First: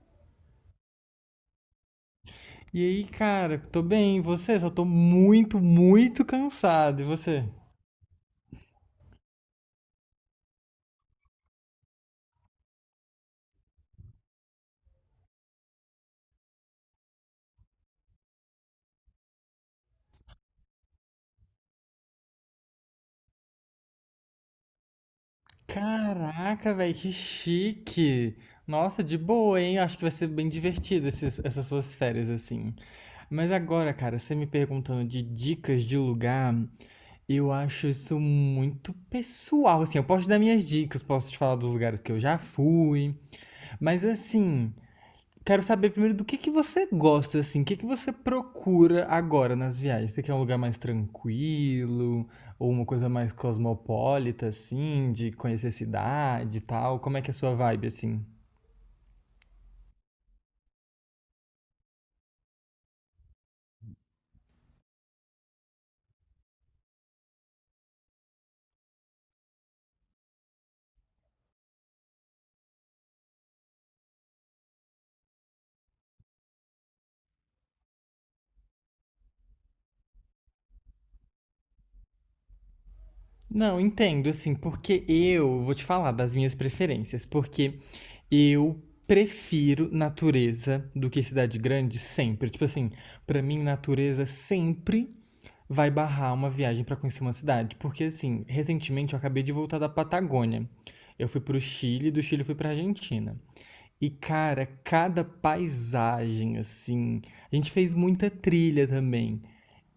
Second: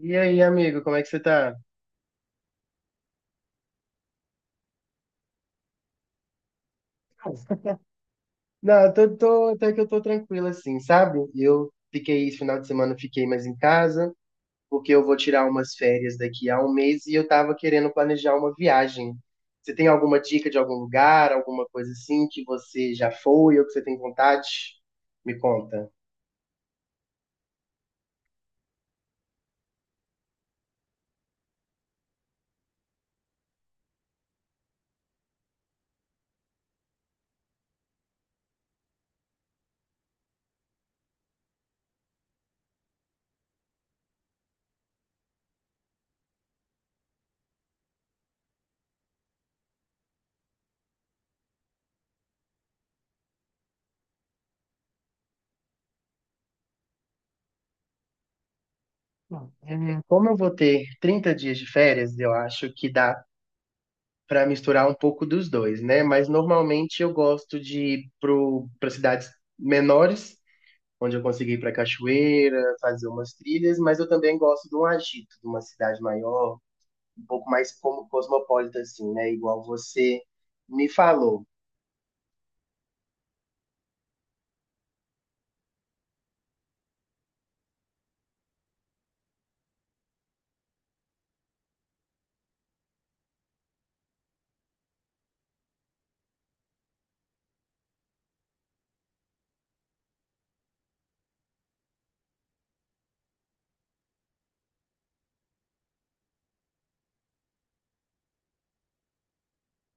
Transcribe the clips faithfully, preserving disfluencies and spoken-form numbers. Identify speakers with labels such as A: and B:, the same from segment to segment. A: E aí, amigo, como é que você tá?
B: E aí, cara, tô bem, e você? Só tô muito, muito cansado. E você?
A: Não, eu tô, tô- até que eu tô tranquilo assim, sabe? Eu fiquei, esse final de semana eu fiquei mais em casa, porque eu vou tirar umas férias daqui a um mês e eu tava querendo planejar uma viagem. Você tem alguma dica de algum lugar, alguma coisa assim que você já foi ou que você tem vontade? Me conta.
B: Caraca, velho, que chique! Nossa, de boa, hein? Acho que vai ser bem divertido esses- essas suas férias assim. Mas agora, cara, você me perguntando de dicas de lugar, eu acho isso muito pessoal. Assim, eu posso te dar minhas dicas, posso te falar dos lugares que eu já fui. Mas assim, quero saber primeiro do que que você gosta, assim, o que que você procura agora nas viagens? Você quer um lugar mais tranquilo ou uma coisa mais cosmopolita, assim, de conhecer cidade e tal? Como é que é a sua vibe, assim?
A: Bom, é, como eu vou ter trinta dias de férias, eu acho que dá para misturar um pouco dos dois, né? Mas normalmente eu gosto de ir para cidades menores onde eu consegui ir para cachoeira, fazer umas trilhas, mas eu também gosto de um agito, de uma cidade maior, um pouco mais como cosmopolita, assim, né? Igual você me falou.
B: Não, entendo, assim, porque eu vou te falar das minhas preferências, porque eu prefiro natureza do que cidade grande sempre. Tipo assim, pra mim, natureza sempre vai barrar uma viagem para conhecer uma cidade. Porque, assim, recentemente eu acabei de voltar da Patagônia. Eu fui pro Chile, do Chile eu fui pra Argentina. E, cara, cada paisagem, assim. A gente fez muita trilha também.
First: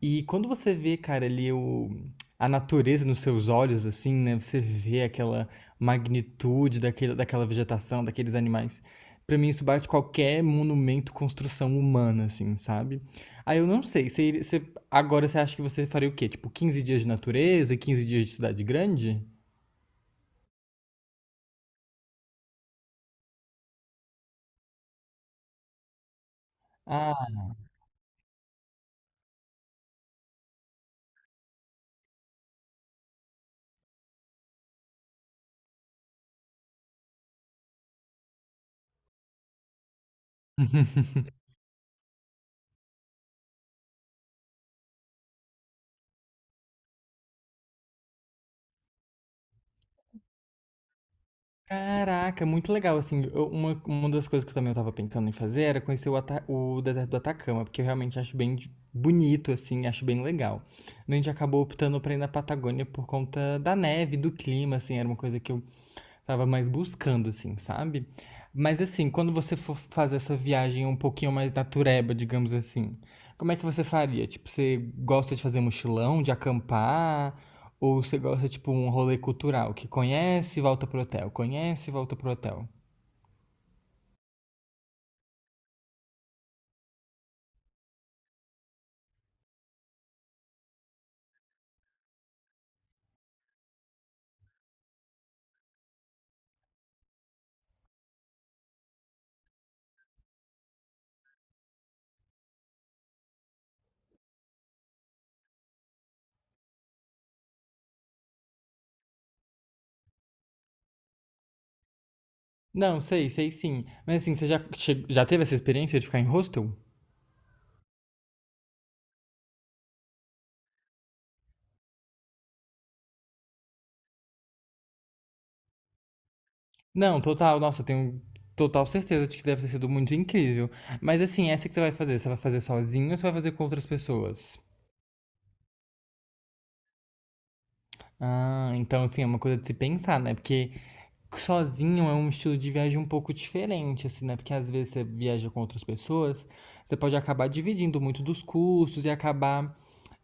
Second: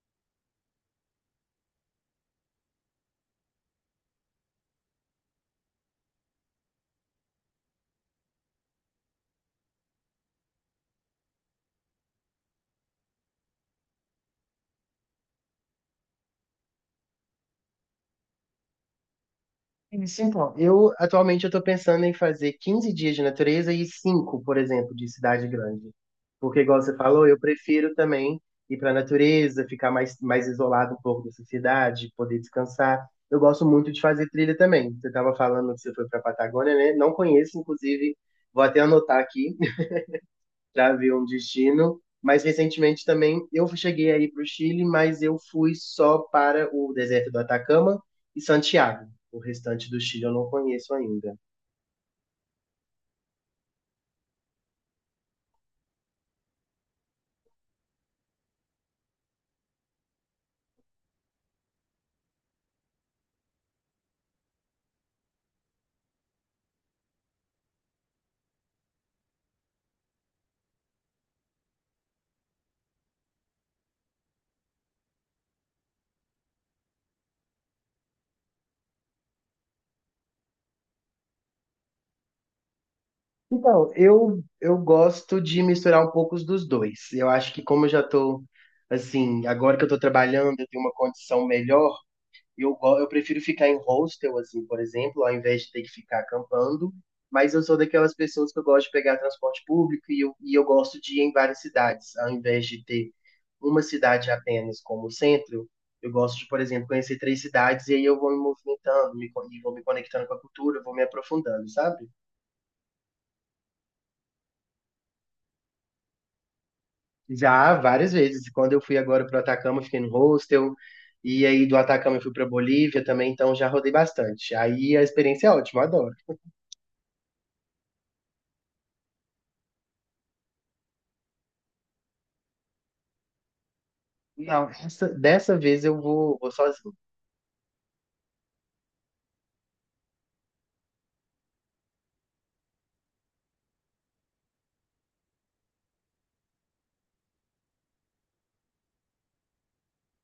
B: E quando você vê, cara, ali o, a natureza nos seus olhos, assim, né? Você vê aquela magnitude daquele, daquela vegetação, daqueles animais. Pra mim, isso bate qualquer monumento, construção humana, assim, sabe? Aí eu não sei, você, iria- você- agora você acha que você faria o quê? Tipo, quinze dias de natureza e quinze dias de cidade grande?
A: Isso, então. Eu, atualmente, eu estou pensando em fazer quinze dias de natureza e cinco, por exemplo, de cidade grande. Porque, igual você falou, eu
B: Ah,
A: prefiro também ir para a natureza, ficar mais, mais isolado um pouco dessa cidade, poder descansar. Eu gosto muito de fazer trilha também. Você estava falando que você foi para a Patagônia, né? Não conheço, inclusive, vou até anotar aqui já viu um destino. Mas recentemente também eu cheguei aí para o Chile, mas eu fui só para o deserto do Atacama e Santiago. O restante do Chile eu não conheço ainda.
B: Caraca, muito legal, assim, eu- uma, uma das coisas que eu também tava pensando em fazer era conhecer o, Ata- o deserto do Atacama, porque eu realmente acho bem de- bonito, assim, acho bem legal. A gente acabou optando pra ir na Patagônia por conta da neve, do clima, assim, era uma coisa que eu tava mais buscando, assim, sabe? Mas assim, quando você for fazer essa viagem um pouquinho mais natureba, digamos assim, como é que você faria? Tipo, você gosta de fazer mochilão, de acampar? Ou você gosta, tipo, um rolê cultural, que conhece e volta pro hotel, conhece e volta pro hotel?
A: Então, eu, eu gosto de misturar um pouco os dos dois. Eu acho que como eu já estou, assim, agora que eu estou trabalhando, eu tenho uma condição melhor. Eu, go- eu prefiro ficar em hostel, assim, por exemplo, ao invés de ter que ficar acampando. Mas eu sou daquelas pessoas que eu gosto de pegar transporte público e eu, e eu gosto de ir em várias cidades, ao invés de ter uma cidade apenas como centro. Eu gosto de, por exemplo, conhecer três cidades e aí eu vou me movimentando, me, co- e vou me conectando com a cultura, vou me aprofundando, sabe?
B: Não, sei, sei sim. Mas assim, você já, che- já teve essa experiência de ficar em hostel?
A: Já várias vezes. Quando eu fui agora para o Atacama, eu fiquei no hostel. E aí do Atacama eu fui para Bolívia também, então já rodei bastante. Aí a experiência é ótima, eu adoro.
B: Não, total, nossa, eu tenho total certeza de que deve ter sido muito incrível. Mas assim, essa que você vai fazer, você vai fazer sozinho ou você vai fazer com outras pessoas?
A: Não, essa- dessa vez eu vou, vou sozinho.
B: Ah, então assim, é uma coisa de se pensar, né? Porque sozinho é um estilo de viagem um pouco diferente, assim, né? Porque às vezes você viaja com outras pessoas, você pode acabar dividindo muito dos custos e acabar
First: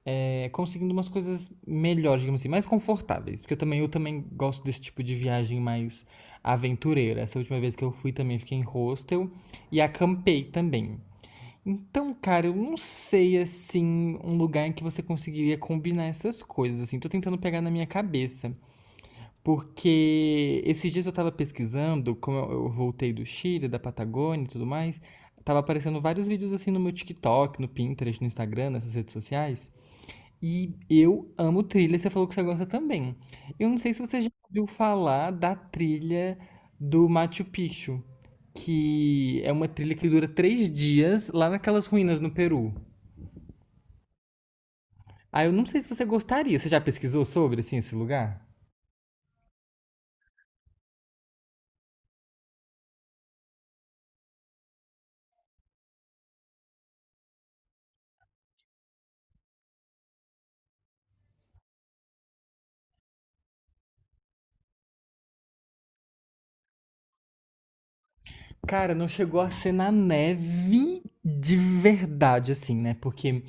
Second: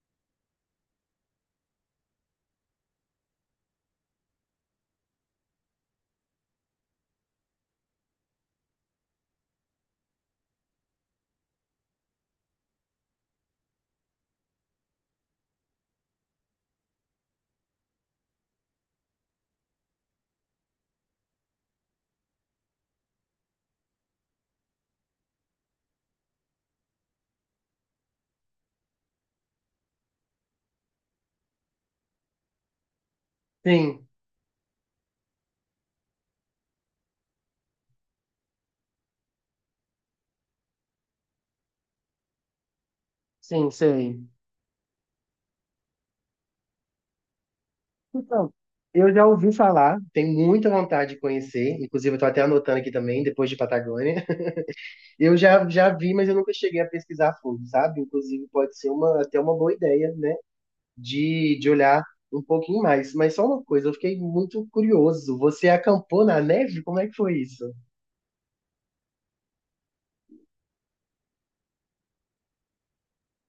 B: é, conseguindo umas coisas melhores, digamos assim, mais confortáveis. Porque eu também, eu também gosto desse tipo de viagem mais aventureira. Essa última vez que eu fui também fiquei em hostel e acampei também. Então, cara, eu não sei, assim, um lugar em que você conseguiria combinar essas coisas, assim. Tô tentando pegar na minha cabeça. Porque esses dias eu tava pesquisando, como eu eu voltei do Chile, da Patagônia e tudo mais, tava aparecendo vários vídeos, assim, no meu TikTok, no Pinterest, no Instagram, nessas redes sociais. E eu amo trilha, você falou que você gosta também. Eu não sei se
A: Sim,
B: você já ouviu falar da trilha do Machu Picchu, que é uma trilha que dura três dias lá naquelas ruínas no Peru.
A: sim, sei.
B: Ah, eu não sei se você gostaria. Você já pesquisou sobre, assim, esse lugar?
A: Então, eu já ouvi falar, tenho muita vontade de conhecer, inclusive eu tô até anotando aqui também, depois de Patagônia. Eu já, já vi, mas eu nunca cheguei a pesquisar a fundo, sabe? Inclusive pode ser uma, até uma boa ideia, né? De, de olhar um pouquinho mais. Mas só uma coisa, eu fiquei muito curioso. Você acampou na neve? Como é que foi isso?
B: Cara, não chegou a ser na neve de verdade, assim, né? Porque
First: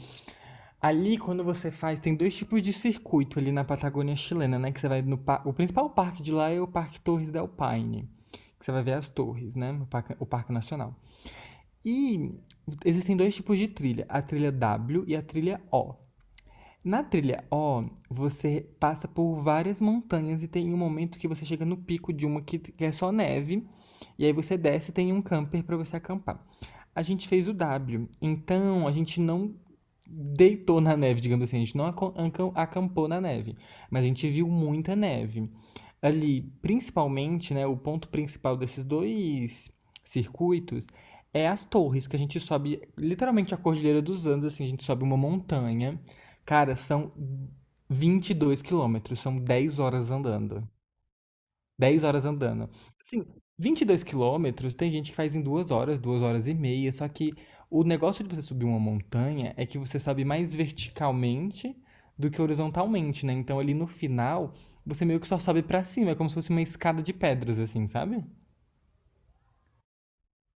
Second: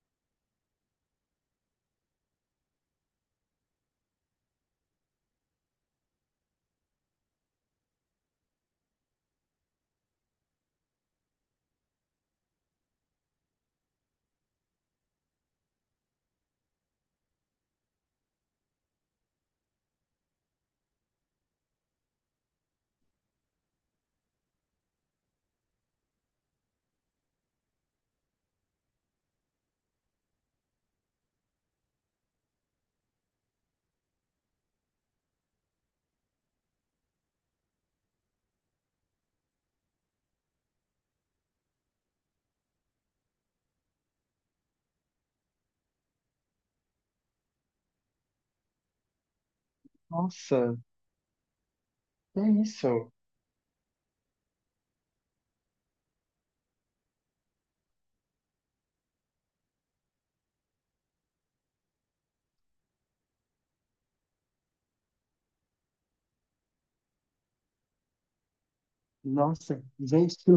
B: ali, quando você faz, tem dois tipos de circuito ali na Patagônia chilena, né? Que você vai no pa- o principal parque de lá é o Parque Torres del Paine, que você vai ver as torres, né? O parque, o parque Nacional. E existem dois tipos de trilha, a trilha W e a trilha O. Na trilha O, você passa por várias montanhas e tem um momento que você chega no pico de uma que é só neve, e aí você desce e tem um camper para você acampar. A gente fez o W, então a gente não deitou na neve, digamos assim, a gente não acon- ancam- acampou na neve, mas a gente viu muita neve. Ali, principalmente, né, o ponto principal desses dois circuitos é as torres, que a gente sobe literalmente a Cordilheira dos Andes, assim, a gente sobe uma montanha. Cara, são vinte e dois quilômetros, são dez horas andando.
A: Nossa,
B: Dez horas
A: que é
B: andando.
A: isso?
B: Assim, vinte e dois quilômetros tem gente que faz em duas horas, duas horas e meia, só que o negócio de você subir uma montanha é que você sobe mais verticalmente do que horizontalmente, né? Então ali no final, você meio que só sobe pra cima, é como se fosse uma escada de pedras, assim, sabe?
A: Nossa, gente, que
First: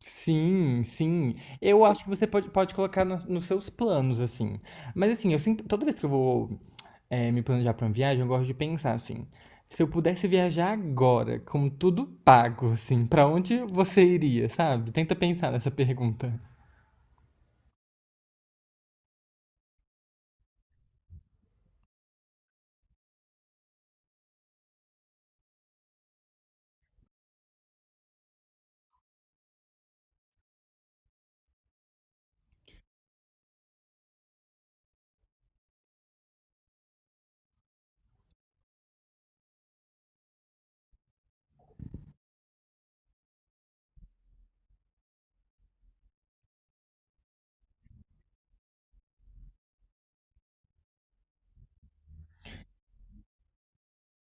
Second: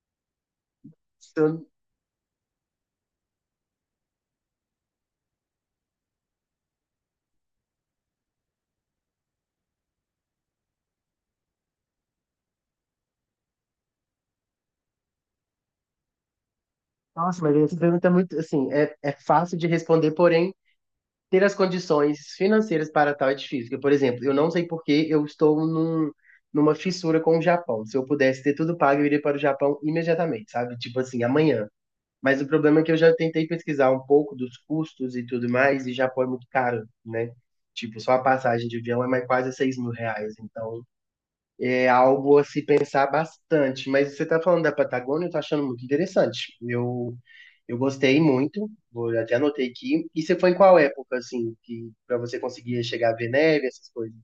B: Sim, sim.
A: loucura.
B: Eu acho que você pode, pode colocar nos nos seus planos, assim. Mas assim, eu sempre, toda vez que eu vou eh, me planejar para uma viagem, eu gosto de pensar assim. Se eu pudesse viajar agora, com tudo pago, assim, para onde você iria, sabe? Tenta pensar nessa pergunta.
A: Nossa, mas essa pergunta é muito, assim, é, é fácil de responder, porém, ter as condições financeiras para tal é difícil. Porque, por exemplo, eu não sei por que eu estou num, numa fissura com o Japão. Se eu pudesse ter tudo pago, eu iria para o Japão imediatamente, sabe? Tipo assim, amanhã. Mas o problema é que eu já tentei pesquisar um pouco dos custos e tudo mais, e Japão é muito caro, né? Tipo, só a passagem de avião é mais quase seis mil reais. Então, é algo a se pensar bastante. Mas você está falando da Patagônia, eu tô achando muito interessante. Eu, eu gostei muito, vou até anotei aqui. E você foi em qual época, assim, que para você conseguir chegar a ver neve, essas coisas?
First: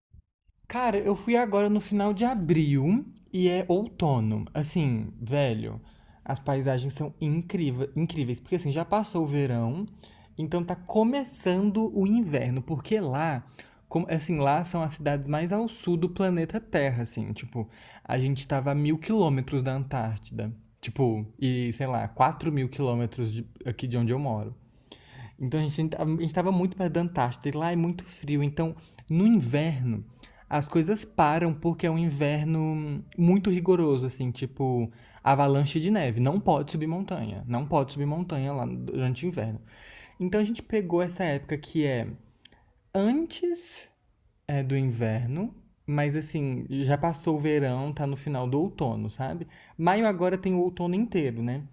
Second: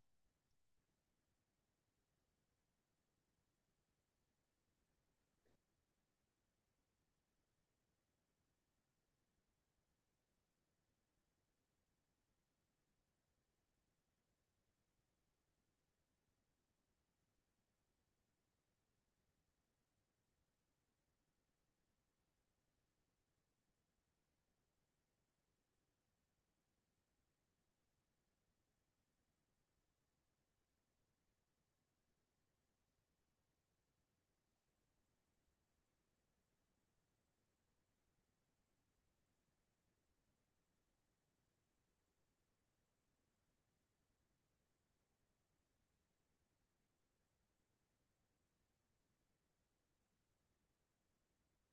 B: Cara, eu fui agora no final de abril e é outono. Assim, velho, as paisagens são incríveis, incríveis, porque assim, já passou o verão, então tá começando o inverno, porque lá, como, assim, lá são as cidades mais ao sul do planeta Terra, assim, tipo, a gente tava a mil quilômetros da Antártida, tipo, e sei lá, quatro mil quilômetros de- aqui de onde eu moro. Então a gente a gente estava muito perto da Antártida e lá é muito frio. Então, no inverno, as coisas param porque é um inverno muito rigoroso, assim, tipo avalanche de neve. Não pode subir montanha. Não pode subir montanha lá durante o inverno. Então a gente pegou essa época que é antes é do inverno, mas assim, já passou o verão, tá no final do outono, sabe? Maio agora tem o outono inteiro, né?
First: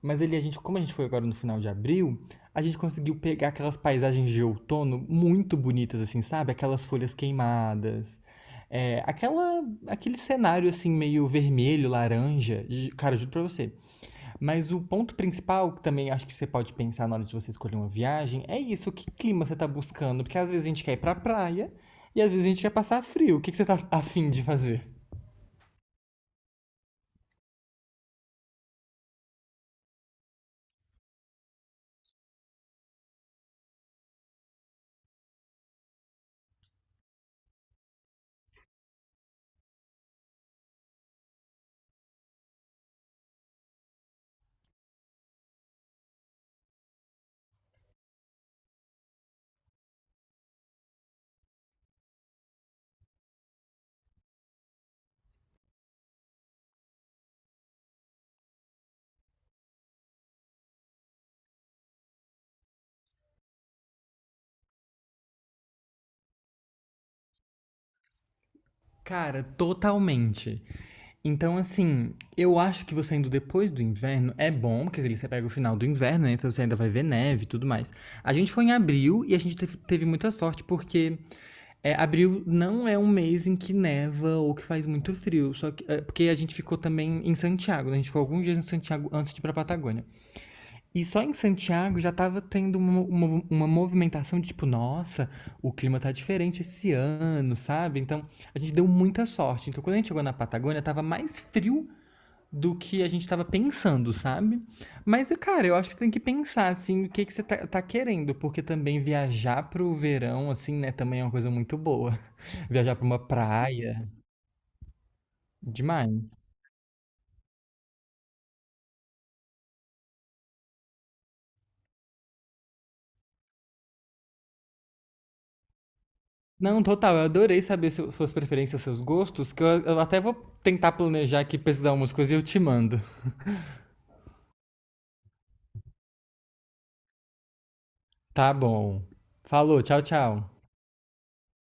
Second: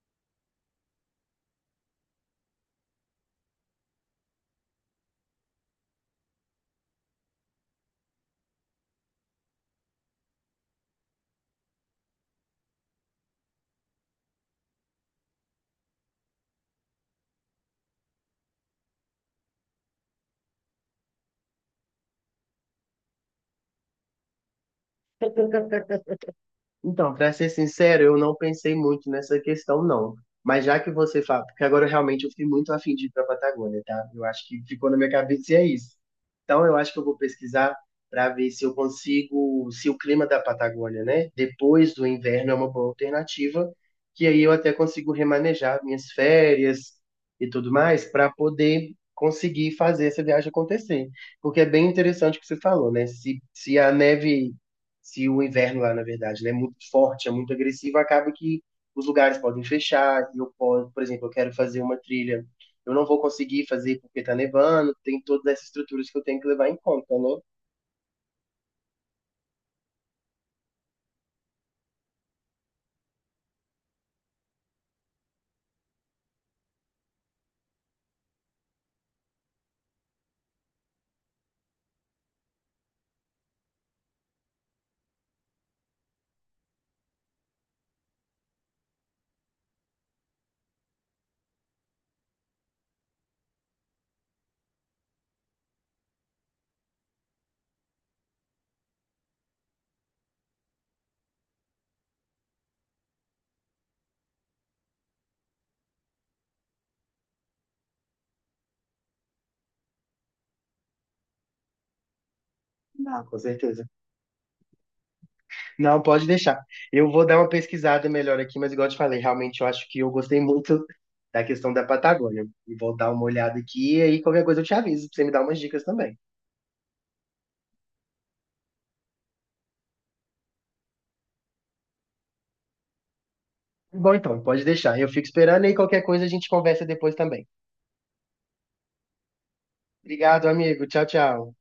B: Mas ele, a gente, como a gente foi agora no final de abril, a gente conseguiu pegar aquelas paisagens de outono muito bonitas, assim, sabe? Aquelas folhas queimadas, é, aquela, aquele cenário assim meio vermelho, laranja. E, cara, eu juro pra você, mas o ponto principal, que também acho que você pode pensar na hora de você escolher uma viagem, é isso, que clima você tá buscando. Porque às vezes a gente quer ir pra praia e às vezes a gente quer passar frio. O que que você tá afim de fazer?
A: Então, para ser sincero, eu não pensei muito nessa questão, não. Mas já que você fala, porque agora realmente eu fiquei muito afim de ir para a Patagônia, tá? Eu acho que ficou na minha cabeça e é isso. Então, eu acho que eu vou pesquisar para ver se eu consigo, se o clima da Patagônia, né, depois do inverno é uma boa alternativa, que aí eu até consigo remanejar minhas férias e tudo mais para poder conseguir fazer essa viagem acontecer. Porque é bem interessante o que você falou, né? Se, se a neve se o inverno lá, na verdade, né, é muito forte, é muito agressivo, acaba que os lugares podem fechar, eu posso, por exemplo, eu quero fazer uma trilha, eu não vou conseguir fazer porque tá nevando, tem todas essas estruturas que eu tenho que levar em conta, né?
B: Cara, totalmente. Então, assim, eu acho que você indo depois do inverno é bom, porque ali você pega o final do inverno, né? Então você ainda vai ver neve e tudo mais. A gente foi em abril e a gente teve, teve muita sorte, porque é, abril não é um mês em que neva ou que faz muito frio. Só que, é, porque a gente ficou também em Santiago, né? A gente ficou alguns dias em Santiago antes de ir pra Patagônia. E só em Santiago já estava tendo uma, uma, uma movimentação de tipo, nossa, o clima tá diferente esse ano, sabe? Então a gente deu muita sorte. Então quando a gente chegou na Patagônia, tava mais frio do que a gente tava pensando, sabe? Mas, cara, eu acho que tem que pensar, assim, o que que você tá, tá, querendo, porque também viajar pro verão, assim, né, também é uma coisa muito boa. Viajar pra uma
A: Não, com certeza.
B: praia,
A: Não, pode
B: demais.
A: deixar. Eu vou dar uma pesquisada melhor aqui, mas igual eu te falei, realmente eu acho que eu gostei muito da questão da Patagônia. E vou dar uma olhada aqui, e aí qualquer coisa eu te aviso, pra você me dar umas dicas também.
B: Não, total, eu adorei saber seu- suas preferências, seus gostos, que eu, eu até vou tentar planejar aqui pesquisar umas coisas e eu te mando.
A: Bom, então, pode deixar. Eu fico esperando e qualquer coisa a gente conversa depois também.
B: Tá bom. Falou, tchau,
A: Obrigado,
B: tchau.
A: amigo. Tchau, tchau.